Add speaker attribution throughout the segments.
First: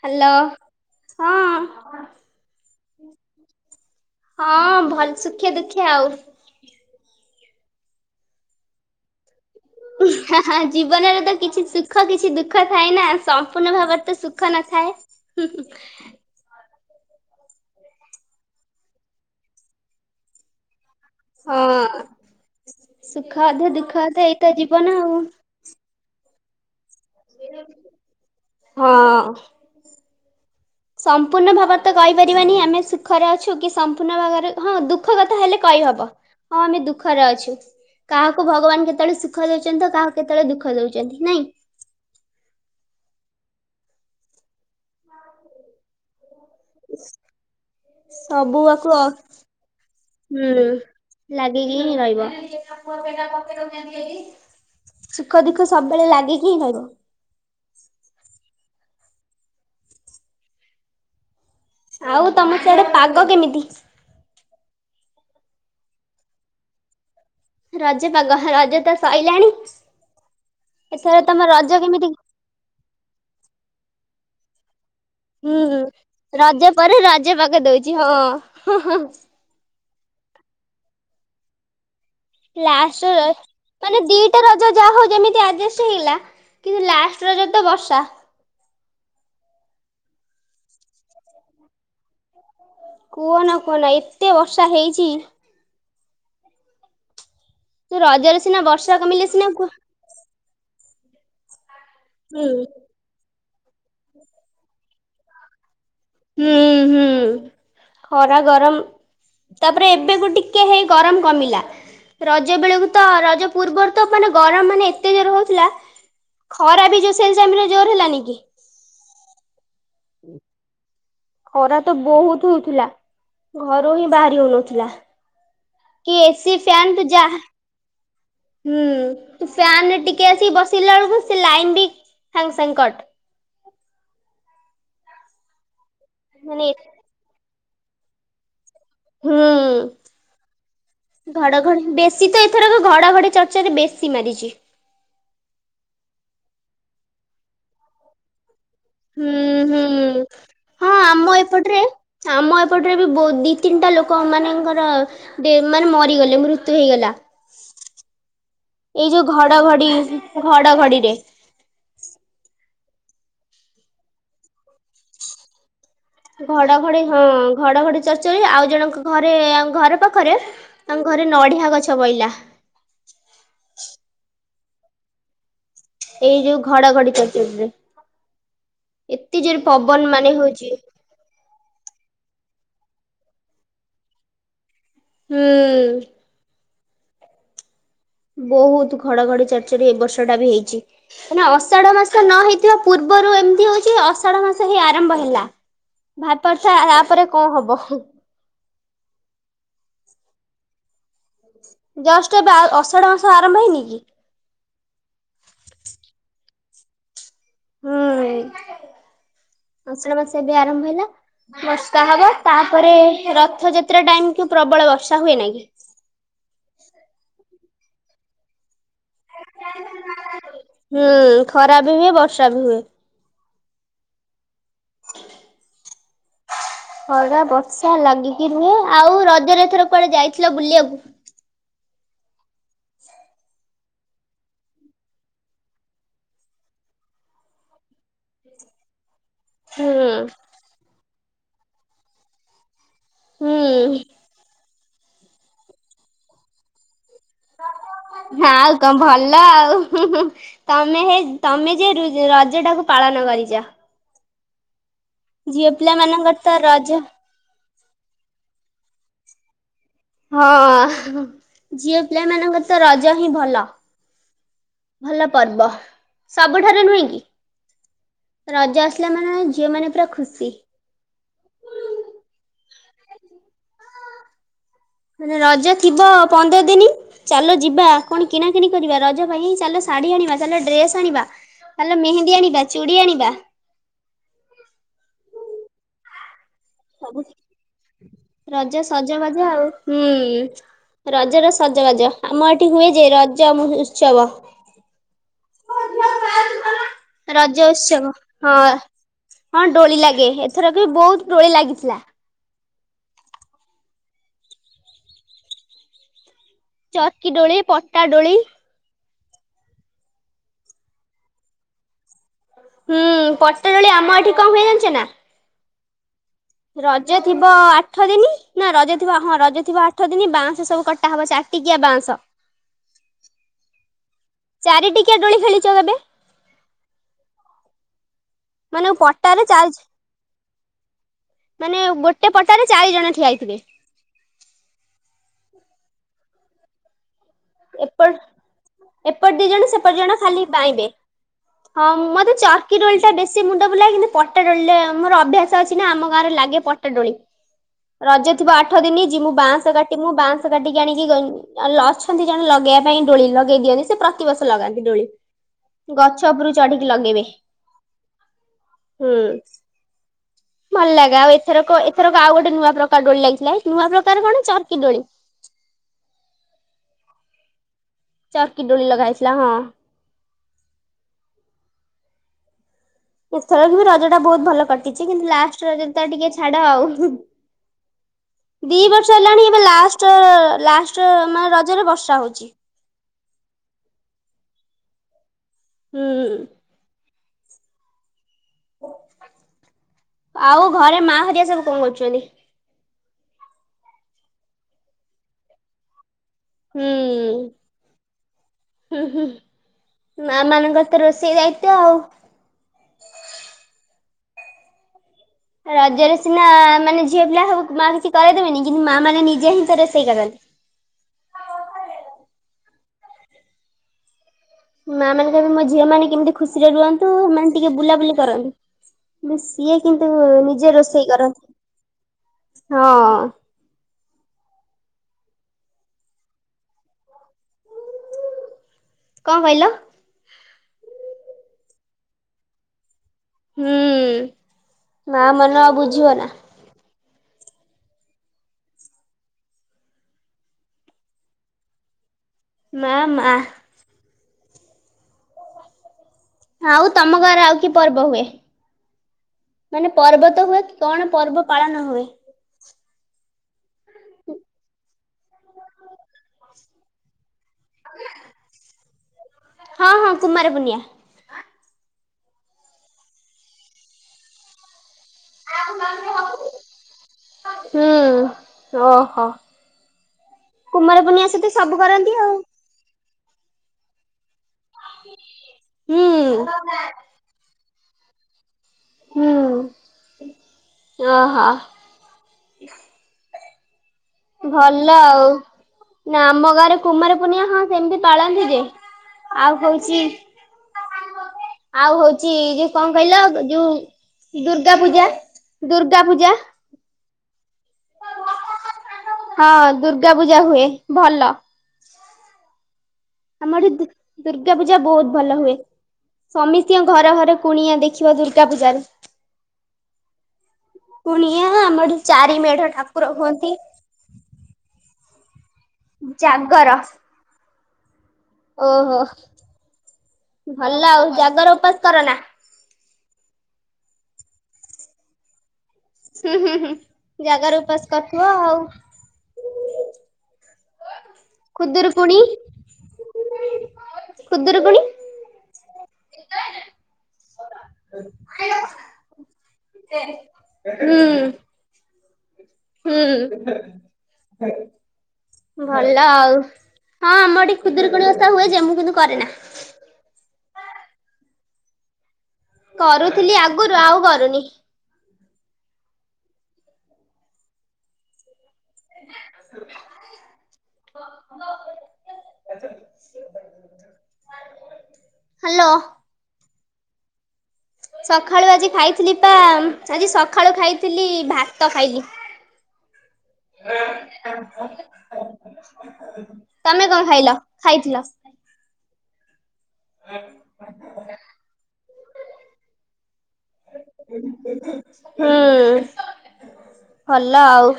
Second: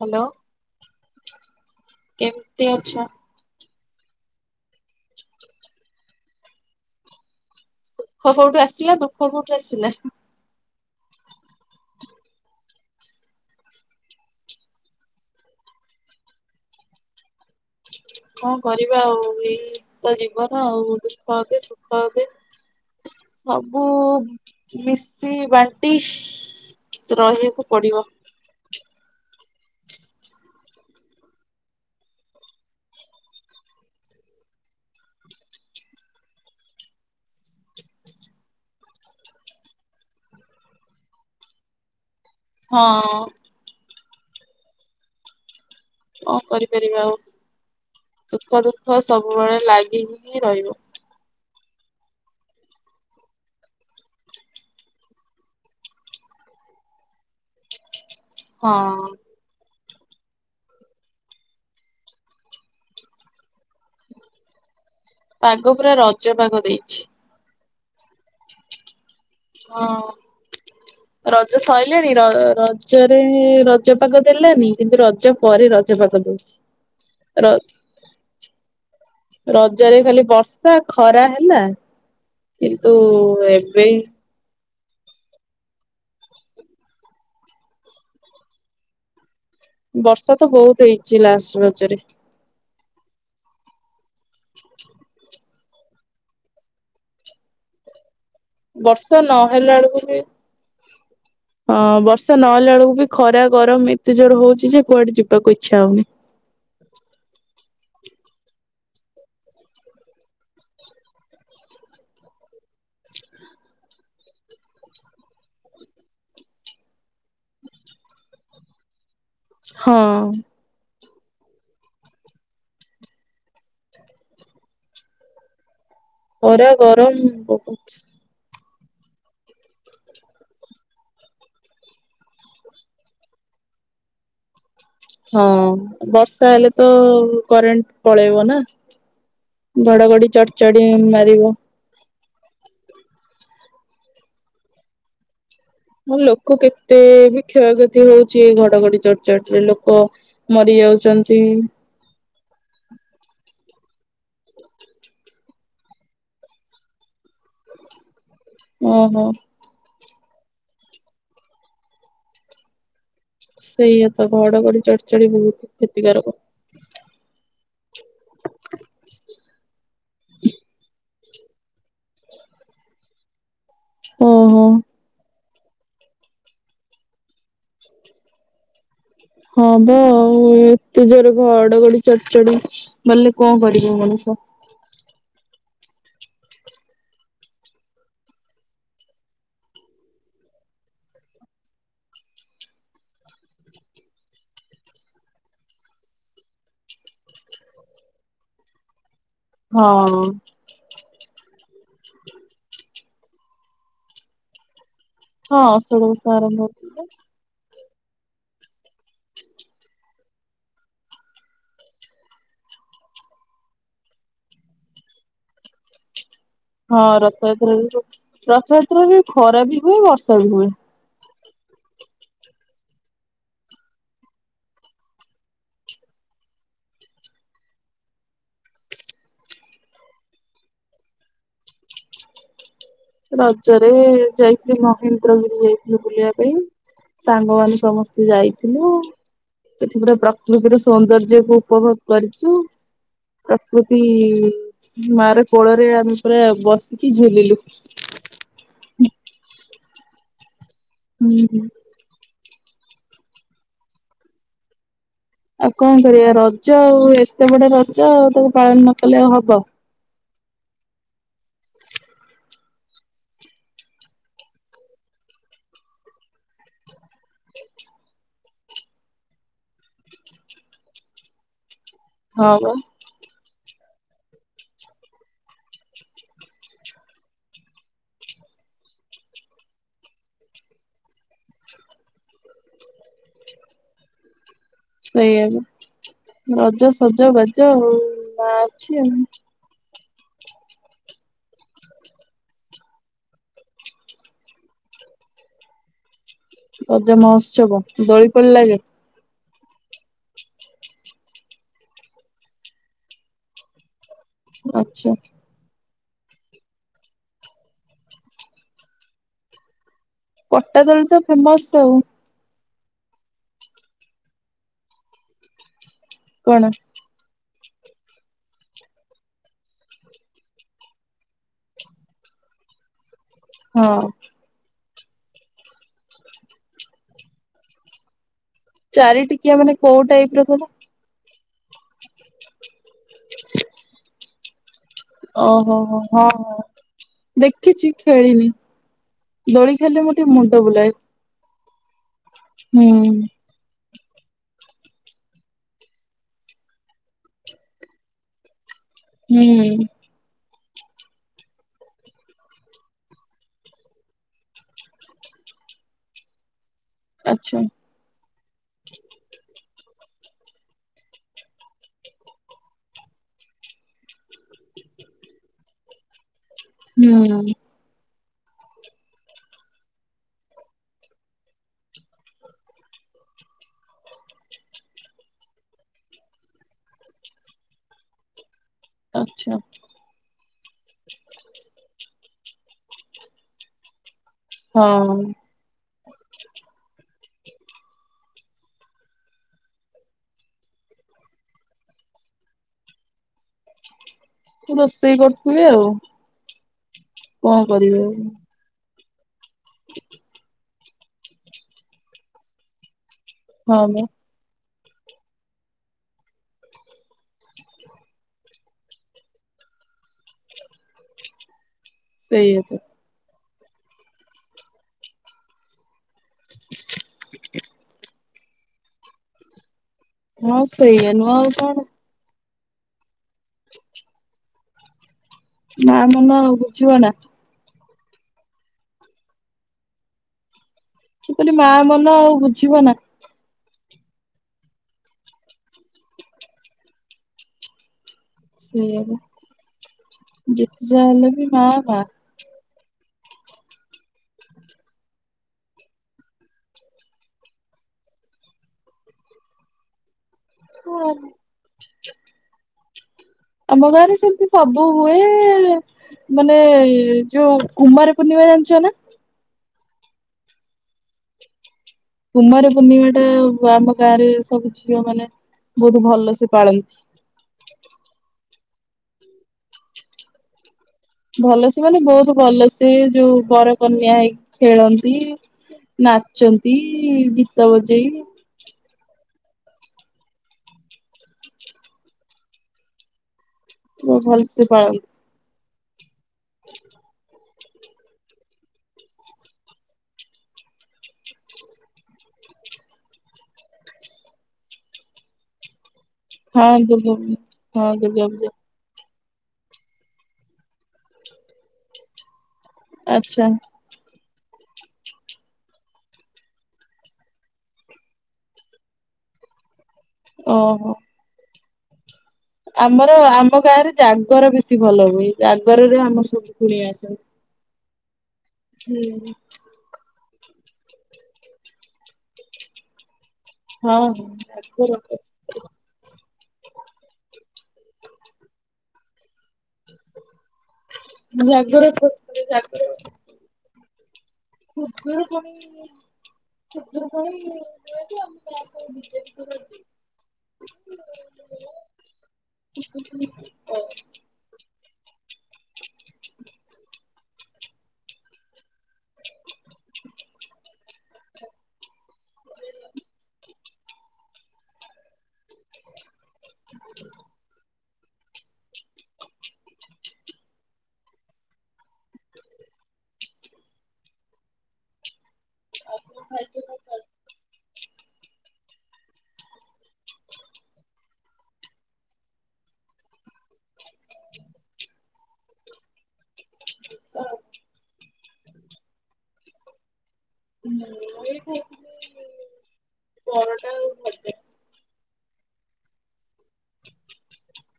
Speaker 1: Hello
Speaker 2: hello, ହଁ।
Speaker 1: କେମିତି ଅଛ?
Speaker 2: ହଁ ଭଲ, ସୁଖେ ଦୁଃଖେ ଆଉ।
Speaker 1: ସୁଖ କଉଠୁ ଆସିଲା, ଦୁଃଖ କଉଠୁ ଆସିଲା? ହୁଁ
Speaker 2: ହା ହା, ଜୀବନରେ ତ କିଛି ସୁଖ କିଛି ଦୁଃଖ ଥାଏ ନା, ସମ୍ପୂର୍ଣ୍ଣ ଭାବରେ ତ ସୁଖ ନଥାଏ? [unintelligible]
Speaker 1: କଣ କରିବା ଆଉ ଏଇ ତ ଜୀବନ ଆଉ। ଦୁଃଖ ଅଧେ ସୁଖ
Speaker 2: ହଁ
Speaker 1: ଅଧେ
Speaker 2: ସୁଖ ଅଧେ
Speaker 1: ସବୁ
Speaker 2: ଦୁଃଖ ଅଧେ ଏଇତ ଜୀବନ ଆଉ।
Speaker 1: ମିଶି ବାଣ୍ଟି ଇସି କିଛି ରହିବାକୁ ପଡିବ।
Speaker 2: ହଁ। ସମ୍ପୂର୍ଣ୍ଣ ଭାବରେ ତ କହିପାରିବାନି ଆମେ ସୁଖରେ ଅଛୁ କି ସମ୍ପୂର୍ଣ୍ଣ ଭାବରେ ହଁ ଦୁଃଖ କଥା ହେଲେ କହିହବ। ହଁ ଆମେ ଦୁଃଖରେ ଅଛୁ। କାହାକୁ ଭଗବାନ କେତେବେଳେ ସୁଖ ଦେଉଛନ୍ତି କାହାକୁ କେତେବେଳେ ଦୁଃଖ ଦେଉଛନ୍ତି ନାଇଁ।
Speaker 1: ହଁ। ହ କରିପାରିବା ଆଉ ସୁଖ
Speaker 2: ସବୁଆକୁ
Speaker 1: ଦୁଃଖ
Speaker 2: ଅ-
Speaker 1: ସବୁବେଳେ ଲାଗି କିହିଁ
Speaker 2: ହୁଁ
Speaker 1: ରହିବ
Speaker 2: ଲାଗିକି ହି ରହିବ। ସୁଖ, ଦୁଃଖ ସବୁବେଳେ ଲାଗିକିଁ ହିଁ କହିବ।
Speaker 1: ହଁ।
Speaker 2: ଆଉ ତମ ସିଆଡେ ପାଗ କେମିତି।
Speaker 1: ପାଗ ପୁରା ରଜ ପାଗ ଦେଇଛି।
Speaker 2: ରଜ ପାଗ ରଜ ତ ସଇ ଲାଣି
Speaker 1: ହଁ।
Speaker 2: ଏଥର ତମ ରଜ
Speaker 1: ସଇଲାଣି
Speaker 2: କେମିତି।
Speaker 1: ର ହ ରଜ। ରଜରେ ରଜପାଗ ଦେଲାନି କିନ୍ତୁ ରଜ।
Speaker 2: ହୁଁ
Speaker 1: ପରେ ରଜ ପାଗ
Speaker 2: ହୁଁ
Speaker 1: ଦଉଛି।
Speaker 2: ରଜ ପରେ ରଜ
Speaker 1: ର
Speaker 2: ପାଗ ଦଉଛି ହଁ।
Speaker 1: ରଜରେ ଖାଲି ବର୍ଷା ଖରା ହେଲା କିନ୍ତୁ ଏବେ ଇ।
Speaker 2: ଗୋଟେ ରଜ ଯାହା ହଉ ଯେମିତି ଆଡଜଷ୍ଟ ହେଇଗଲା କିନ୍ତୁ ଲାଷ୍ଟ ରଜ ତ ବର୍ଷା।
Speaker 1: ବର୍ଷା ତ ବହୁତ ହେଇଛି ଲାଷ୍ଟ ରଜରେ।
Speaker 2: କୁହନା କୁହନା ଏତେ ବର୍ଷା ହେଇଛି। ତୁ ରଜରେ ସିନା
Speaker 1: ବର୍ଷା
Speaker 2: କମିଲେ ସିନା
Speaker 1: ନହେଲା
Speaker 2: କୁହ
Speaker 1: ବେଳକୁ ବି ହଁ ବର୍ଷା
Speaker 2: ହୁଁ
Speaker 1: ନହେଲା ବେଳକୁ ବି। ଖରା ଗରମ ଏତେ ଜୋର ହଉଛି ଯେ କୁଆଡେ ଯିବାକୁ ଇଚ୍ଛା ହଉନି।
Speaker 2: ହୁଁ ହୁଁ ଖରା ଗରମ। ତାପରେ ଏବେକୁ ଟିକେ ହେଇ ଗରମ କମିଲା। ରଜ ବେଳକୁ ତ ରଜ ପୂର୍ବରୁ ତ ମାନେ ଗରମ ମାନେ ଏତେ ଜୋର ହଉଥିଲା। ଖରା ବି ଯୋଉ ସେ ଟାଇମି ରେ ଜୋର ହେଲାନି କି।
Speaker 1: ହଁ।
Speaker 2: ଖରା ତ ବହୁତ ହଉଥିଲା ଘରୁ ହିଁ ବାହାରି ହଉନଥିଲା। କି ଏସି,
Speaker 1: ଖରା
Speaker 2: ଫ୍ୟାନ ତୁ
Speaker 1: ଗରମ
Speaker 2: ଯା।
Speaker 1: ବହୁତ
Speaker 2: ହୁଁ ଫ୍ୟାନ ରେ ଟିକେ ଆସି ବସିଲା ବେଳକୁ ସେ ଲାଇନ ବି ସାଙ୍ଗ ସାଙ୍ଗ କଟ।
Speaker 1: ହଁ ବର୍ଷା
Speaker 2: ମାନେ
Speaker 1: ହେଲେ ତ କରେଣ୍ଟ ପଳେଇବ ନା।
Speaker 2: ହୁଁ।
Speaker 1: ଘଡଘଡି, ଚଡ ଚଡ଼ି ମାରିବ।
Speaker 2: ଘ ବେଶ। ଶୀତ ଏଥରକ ଘଡ଼ଘଡ଼ି, ଚଡ଼ ଚଡି ବେଶୀ ମାରିଛି।
Speaker 1: ମୁଁ ଲୋକ କେତେ ବି କ୍ଷୟ, କ୍ଷତି ହଉଛି ଏ ଘଡଘଡି। ଚଡ଼ ଚଡ଼ି
Speaker 2: ହୁଁ
Speaker 1: ରେ ଲୋକ
Speaker 2: ହୁଁ।
Speaker 1: ମରି
Speaker 2: ହଁ ଆମ
Speaker 1: ଯାଉଛନ୍ତି।
Speaker 2: ଏପଟରେ ଆମ ଏପଟରେ ବି ବହୁ ଦି, ତିନିଟା ଲୋକମାନଙ୍କର। ମାନେ ମରିଗଲେ ମୃତ୍ୟୁ ହେଇଗଲା।
Speaker 1: [unintelligible]
Speaker 2: ଏଇ
Speaker 1: ଓହୋ
Speaker 2: ଯୋଉ ଘଡଘଡି, ଘଡଘଡିରେ।
Speaker 1: ସେଇଆ ତ ଘଡଘଡି, ଚଡ଼ ଚଡ଼ି ବହୁତ କ୍ଷତିକାରକ।
Speaker 2: ଘଡଘଡି ହଁ ଘଡଘଡି ଚର୍ଚରି ଆଉ ଜଣଙ୍କ ଘରେ ଘର ପାଖରେ। ତାଙ୍କ ଘରେ ନଡ଼ିଆ ଗଛ ପଇଲା।
Speaker 1: ଓହୋ।
Speaker 2: ଏଇ ଯୋଉ ଘଡଘଡି ଚଡ୍ ଚଡିରେ।
Speaker 1: ହବ
Speaker 2: ମାନେ
Speaker 1: ଆଉ
Speaker 2: ହଉଛି
Speaker 1: ଏ ତେ ଜୋରେ ଘଡଘଡି ଚଡ ଚଡି ମାଲେ କଣ କରିବ ମଣିଷ।
Speaker 2: ହୁଁ। ବୋହୁତ୍ ଘଡଘଡି ଚଡ ଚଡି ଏ ବର୍ଷ ଟା ବି ହେଇଚି। ତାନେ ଅଷାଢ ମାସ ନ ହେଇଥିବା ପୂର୍ବରୁ ଏମିତି ହଉଛି ଅଷାଢ ମାସ ହେଇ ଆରମ୍ଭ ହେଲା। ଭାବି ପରୁଥା ଆପରେ କଣ ହବ।
Speaker 1: ହଁ।
Speaker 2: ଜଷ୍ଟ୍ ଏବେ ଅଷାଢ଼ ମାସ ଆରମ୍ଭ ହେଇନି କି?
Speaker 1: ହଁ ଅଷାଢ ବର୍ଷ ଆରମ୍ଭ ହଉଥିଲା।
Speaker 2: ହୁଁ ଅଶାଢ ମାସ ଏବେ ଆରମ୍ଭ ହେଲା। ବର୍ଷା ହବ ତାପରେ ରଥଯାତ୍ରା ଟାଇମ୍ କୁ ପ୍ରବଳ ବର୍ଷା ହୁଏ ନା କି।
Speaker 1: ହଁ ରଥଯାତ୍ରା ବି ରଥଯାତ୍ରା ବି ଖରା ବି ହୁଏ ବର୍ଷା ବି ହୁଏ।
Speaker 2: ହୁଁ ଖରା ବି ହୁଏ ବର୍ଷା ବି ହୁଏ। ଖରା ବର୍ଷା ଲାଗିକି ରୁହେ ଆଉ ରଜରେ ଏଥର କୁଆଡେ ଯାଇଥିଲା ବୁଲିବାକୁ?
Speaker 1: ରଜରେ ଯାଇଥିଲି ମହେନ୍ଦ୍ରଗିରି ଯାଇଥିଲି ବୁଲିବା ପାଇଁ। ସାଙ୍ଗମାନୋନ ସମସ୍ତେ ଯାଇଥିଲୁ।
Speaker 2: ହୁଁ
Speaker 1: ସେଠିପୁରା ପ୍ରକୃତିର ସୌନ୍ଦର୍ଯ୍ୟ କୁ ଉପଭୋଗ କରିଚୁ। ପ୍ରକୃତି
Speaker 2: ହୁଁ
Speaker 1: ମା ର କୋଳରେ ଆମେ ପୁରା ବସିକି ଝୁଲିଲୁ।
Speaker 2: ନା ଆଉ କଁ ଭଲ ଆଉ ତମେ ହେ
Speaker 1: ହୁଁ ହୁଁ।
Speaker 2: ତମେ ଯେ ରଜ ଟାକୁ ପାଳନ କରିଚ।
Speaker 1: ଆଉ କଁ
Speaker 2: ପିଲା
Speaker 1: କରିବା
Speaker 2: ମାନଙ୍କର ତ
Speaker 1: ରଜ ଆଉ ଏତେ ବଡ ରଜ ଆଉ ତାକୁ ପାଳନ ନ କଲେ ଆଉ ହବ?
Speaker 2: ହଁ ଝିଅ ପିଲାମାନାନଙ୍କର ତ ରଜ ହିଁ ଭଲ। ଭଲ ପର୍ବ ସବୁଠାରୁ ନୁହେଁ କି? ରଜ ଆସିଲା ମାନେ ଝିଅମାନୋନ ପୁରା ଖୁସି।
Speaker 1: ହଁ ପା।
Speaker 2: ମାନେ ରଜ ଥିବ ପନ୍ଦର୍ ଦିନି ଚାଲ ଯିବା କଣ କିଣାକିଣି କରିବା ରଜ ପାଇଁ ହିଁ ଚାଲ ଶାଢୀ ଆଣିବା ଚାଲ ଡ୍ରେସ୍ ଆଣିବା। ଚାଲ ମେହେନ୍ଦୀ ଆଣିବା ଚୁଡ଼ି ଆଣିବା।
Speaker 1: ସେଇଆବା ରଜ
Speaker 2: ସବୁ
Speaker 1: ସଜ ବାଜ ଆଉ ନାଁ
Speaker 2: ରଜ
Speaker 1: ଅଛି ଆଉ।
Speaker 2: ସଜବାଜ ହୁଁ ରଜର ସଜବାଜ ଆମ ଏଠି ହୁଏ ଯେ ରଜ ଉତ୍ସବ।
Speaker 1: ରଜ
Speaker 2: ରଜ
Speaker 1: ମହୋତ୍ସବ
Speaker 2: ଉତ୍ସବ
Speaker 1: ଦୋଳି ଫୋଳି
Speaker 2: ହଁ।
Speaker 1: ଲାଗେ।
Speaker 2: ହଁ ଡୋଳି ଲାଗେ ଏଥରକ ବହୁତ ଡୋଳି ଲାଗିଥିଲା।
Speaker 1: ଆଚ୍ଛା।
Speaker 2: ଚକି ଡୋଳି ପଟା ଡୋଳି।
Speaker 1: ପଟା ଦୋଳି ତ ଫେମସ୍ ଆଉ।
Speaker 2: ହୁଁ ପଟାଦୋଳି ଆମ ଏଠି କଁ ହୁଏ ଯାଣିଛ ନା?
Speaker 1: କଣ?
Speaker 2: ରଜ ଥିବ ଆଠ ଦିନି ନା ରଜ ଥିବ ହଁ ରଜ ଥିବ ଆଠ ଦିନ ବାଉଁଶ ସବୁ କଟା ହବ ଚାଟିକିଆ ବାଉଁଶ।
Speaker 1: ହଁ।
Speaker 2: ଚାରି ଟିକିଆ ଡୋଳି ଖେଳିଛ କେବେ? ମାନେ
Speaker 1: ଚାରି
Speaker 2: ପଟାରେ
Speaker 1: ଟିକିଆ ମାନେ
Speaker 2: ଚାରି
Speaker 1: କୋଉ ଟାଇପ୍ ରକୁହ।
Speaker 2: ମାନେ ଗୋଟେ ପଟାରେ ଚାରି ଜଣ ଠିଆ ହେଇଥିବେ।
Speaker 1: ଓହୋ ହୋ ହ ହଁ ଦେଖିଛି ଖେଳିନି।
Speaker 2: ଏପଟେ ଦିଇ ଜଣ
Speaker 1: ଦୋଳି
Speaker 2: ସେପଟେ ଦିଇ
Speaker 1: ଖେଳିଲେ ମୋ
Speaker 2: ଜଣ
Speaker 1: ଟିକେ
Speaker 2: ଖାଲି
Speaker 1: ମୁଣ୍ଡ
Speaker 2: ବାହିବେ
Speaker 1: ବୁଲାଏ
Speaker 2: ହଁ ମତେ ଚରିକି
Speaker 1: ହୁଁ।
Speaker 2: ଦୋଳି ଟା ବେଶୀ ସେ ମୁଣ୍ଡ ବୁଲାଏ କିନ୍ତୁ ପଟା ଦୋଳିରେ ମୋର ଅଭ୍ୟାସ ଅଛି ନା ଆମ ଗାଁରେ ଲାଗେ ପଟା ଦୋଳି। ରଜ ଥିବ ଆଠ ଦିନ ଜିମୁଁ
Speaker 1: ହୁଁ
Speaker 2: ବାଁଶ କାଟିମୁ ବାଁଶ କାଟିକି ଆଣିକି ଅଛନ୍ତି ଜଣେ ଲଗେଇବା ପାଇଁ ଦୋଳି। ଲଗେଇ ଦିଅନ୍ତି ସେ ପ୍ରତିବର୍ଷ ଲଗାନ୍ତି ଦୋଳି ଗଛ ଉପରୁ ଚଢିକି ଲଗେଇବେ।
Speaker 1: ଆଚ୍ଛା
Speaker 2: ହୁଁ। ଭଲ ଲାଗେ ଆଉ ଏଥର ଏଥର ଆଉ ଗୋଟେ ନୂଆ ପ୍ରକାର ଦୋଳି ଲାଗିଥିଲା ନୂଆ ପ୍ରକାର କଣ ଚରର୍କି ଦୋଳି।
Speaker 1: ହୁଁ।
Speaker 2: ଚରିର୍କି ଦୋଳି ଲଗା ହେଥିଲା ହଁ। ଏଥରକ ବି ରଜ ଟା ବୋହୁତ ଭଲ କଟିଛି କିନ୍ତୁ ଲାଷ୍ଟ ରଜ ଟିକେ ଛାଡ ଆଉ। ଦିଇ ବର୍ଷ ହେଲାଣି
Speaker 1: ଆଚ୍ଛା
Speaker 2: ଏବେ ଲାଷ୍ଟ ଲାଷ୍ଟ ମାନେ ରଜରେ ବର୍ଷା ହୋଉଚି।
Speaker 1: ହଁ।
Speaker 2: ହୁଁ। ଆଉ ଘରେ ମା ହରିଆକା ସବୁ କଣ କରୁଛନ୍ତି?
Speaker 1: କି ରୋଷେଇ କରୁଥିବେ ଆଉ।
Speaker 2: ହୁଁ
Speaker 1: କଣ କରିବେ ଆଉ
Speaker 2: ହୁଁ ହୁଁ ମାନଙ୍କ ମୋରତ ରୋଷେଇ ଦାୟିତ୍ଵ ଆଉ।
Speaker 1: ହାଲୋ।
Speaker 2: ରଜରେ ସିନା ମାନେ ଝିଅ ପିଲା ସବୁକୁ ମା କିଛି କରିଦେବେନି କିନ୍ତୁ ମା ମାନେ ନିଜେ ହିଁ ତ ରୋଷେଇ କରନ୍ତି।
Speaker 1: ସେଇଆ ପା।
Speaker 2: ମାଆ ମାନେ ସବୁ କହିବେ ମୋ ଝିଅ ମାନ କେମିତି ଖୁସିରେ ରୁହନ୍ତୁ ସେମାନେେ ଟିକେ ବୁଲାବୁଲି କରନ୍ତୁ। ନା ସିଏ କିନ୍ତୁ
Speaker 1: ହଁ
Speaker 2: ନିଜେ ରୋଷେଇ
Speaker 1: ସେଇଆ ନୁହଁ ଆଉ କଣ
Speaker 2: କରନ୍ତି ହଁ।
Speaker 1: [inaudible] ମା ମନ ଆଉ ବୁଝିବ ନା।
Speaker 2: କଣ କହିଲ?
Speaker 1: ମୁଁ କହିଲି ମା ମନ ଆଉ ବୁଝିବ ନା।
Speaker 2: ହୁଁ ମା ମନ ଆଉ ବୁଝିବ ନା।
Speaker 1: ସେଇଆପା ଯେତେ ଯା ହେଲେବି ମା ମା।
Speaker 2: ମା ମା। ଆଉ ତମ ଗାଁରେ ଆଉ କି ପର୍ବ ହୁଏ ମାନେ ପର୍ବ ତ ହୁଏ କଣ ପର୍ବ ପାଳନ ହୁଏ?
Speaker 1: ଆମ ଗାଁରେ ସେମିତି ସବୁ ହୁଏ ମାନେ ଯୋଉ କୁମାର ପୂର୍ଣିମା ଜାଣିଚ ନା?
Speaker 2: ହଁ ହଁ କୁମାର ପୂର୍ଣ୍ଣିମା।
Speaker 1: କୁମାର ପୂର୍ଣ୍ଣିମା ଟା ଆମ ଗାଁ ରେ ସବୁ ଝିଅ ମାନେ ବୋହୁତ ଭଲସେ ପାଳନ୍ତି।
Speaker 2: ହୁଁ ଓହୋ କୁମାର ପୂର୍ଣ୍ଣିମା ସହିତ
Speaker 1: ଭଲ
Speaker 2: ସବୁ
Speaker 1: ସେ ମାନେ
Speaker 2: କରନ୍ତି
Speaker 1: ବୋହୁତ
Speaker 2: ଆଉ।
Speaker 1: ଭଲ ସେ ଯୋଉ ବରକନ୍ୟା ହେଇକି ଖେଳନ୍ତି
Speaker 2: ହୁଁ
Speaker 1: ନାଚନ୍ତି ଗୀତ ବଜେଇ
Speaker 2: ହୁଁ ଓହୋ।
Speaker 1: ପୁରା ଭଲସେ
Speaker 2: ଭଲ
Speaker 1: ପାଳନ୍ତି
Speaker 2: ଆଉ ନା ଆମ ଗାଁରେ କୁମାରୀ ପୂର୍ଣ୍ଣିମା ହଁ ସେମିତି ପାଳନ୍ତି ଯେ ଆଉ ହୋଉଚି ଆଉ ହଉଛି ଯୋଉ କଣ କହିଲ ଯୋଉ? ଦୁର୍ଗା ପୂଜା ଦୁର୍ଗା ପୂଜା।
Speaker 1: ହଁ ଦୁର୍ଗା ହଁ ଦୁର୍ଗା ପୂଜା।
Speaker 2: ହଁ ଦୁର୍ଗା ପୂଜା ହୁଏ ଭଲ।
Speaker 1: ଆଚ୍ଛା
Speaker 2: ଆମ ଏଠି ଦୁର୍ଗା ପୂଜା ବହୁତ ଭଲ ହୁଏ। ସମୀସ୍ତିଙ୍କ ଘର ଘର କୁଣିଆ ଦେଖିବ ଦୁର୍ଗା ପୂଜାରେ।
Speaker 1: ଓହୋ
Speaker 2: କୁଣିିଆ ଆମର ଏଠି ଚାରି ମେଢ଼।
Speaker 1: ଆମର ଆମ ଗାଁରେ ଜାଗର ବେଶୀ ଭଲ ହୁଏ ଜାଗରରେ ଆମର ସବୁ
Speaker 2: ଜାଗର।
Speaker 1: କୁଣିଆ ଆସନ୍ତି।
Speaker 2: ଓହୋ
Speaker 1: ହୁଁ
Speaker 2: ଭଲ ଆଉ ଜାଗର ଓପାସ କର ନା।
Speaker 1: ହଁ ହଁ ଜାଗର ଓପାସ।
Speaker 2: ହୁଁ ହୁଁ ହୁଁ ଜାଗର ଉପାସ କରୁଥିବ ଆଉ।
Speaker 1: ଜାଗର ଓପାସ କରେ ଜାଗର।
Speaker 2: ହ
Speaker 1: ଖୁଦୁରୁକୁଣୀ ଖୁଦୁରୁକୁଣୀ ଶୁଣିଚ ମୁଁ ଟ୍ୟାକ୍ସ ସବୁ ରିଜେକ୍ଟ୍ କରିଦେଇଚି।
Speaker 2: ହୁଁ। ହୁଁ। ଭଲ ଆଉ ହଁ ଆମର ଏଠି ଖୁଦୁରୁକୁଣୀ ଓଷା ହୁଏ ଯେ ମୁଁ କିନ୍ତୁ କରେନା।
Speaker 1: [unintelligible]
Speaker 2: କରୁଥିଲି ଆଗୁରୁ ଆଉ କରୁନି।
Speaker 1: [unintelligible]
Speaker 2: [inaudible]
Speaker 1: [inaudible]
Speaker 2: ହ୍ୟାଲୋ।
Speaker 1: କଣ ଖାଇଚ ସକାଳୁ?
Speaker 2: ସଖାଳୁ ଆଜି ଖାଇଥିଲି ପା ଆଜି ସଖାଳୁ ଖାଇଥିଲି ଭାତ ଖାଇଲି। [unintelligible] ତମେ କଣ ଖାଇଲ ଖାଇଥିଲ? [inaudible]
Speaker 1: ମୁଁ ଏଇ କହୁଥିଲି ପରଟା ଆଉ ଭଜା।
Speaker 2: ହୁଁ ଭଲ ଆଉ।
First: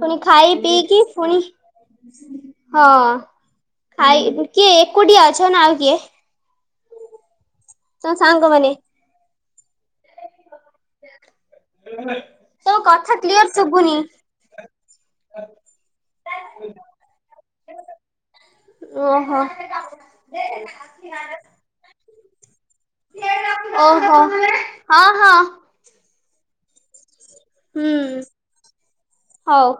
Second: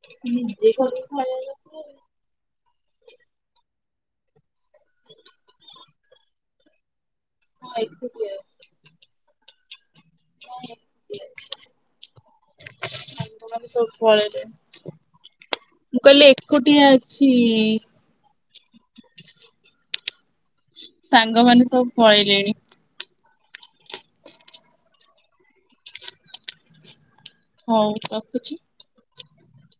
Speaker 2: ଫୁଣି ଖାଇ ପିଇକି ଫୁଣି ହଁ ଖାଇ କିଏ ଏକୁଟିଆ ଅଛ ନା ଆଉ କିଏ? ତମ ସାଙ୍ଗମାନେ।
Speaker 1: [unintelligible]
Speaker 2: ତୋ କଥା କ୍ଲିୟର
Speaker 1: ସାଙ୍ଗମାନେ ସବୁ
Speaker 2: ଶୁଭୁନି
Speaker 1: ପଳେଇଲେ। ମୁଁ କହିଲି ଏକୁଟିଆ ଅଛି।
Speaker 2: ଓହୋ
Speaker 1: ସାଙ୍ଗମାନେ ସବୁ ପଳେଇଲେଣି
Speaker 2: ଓହୋ ହଁ ହଁ।
Speaker 1: ହଉ
Speaker 2: ହୁଁ
Speaker 1: ରଖୁଛି।
Speaker 2: ହଉ।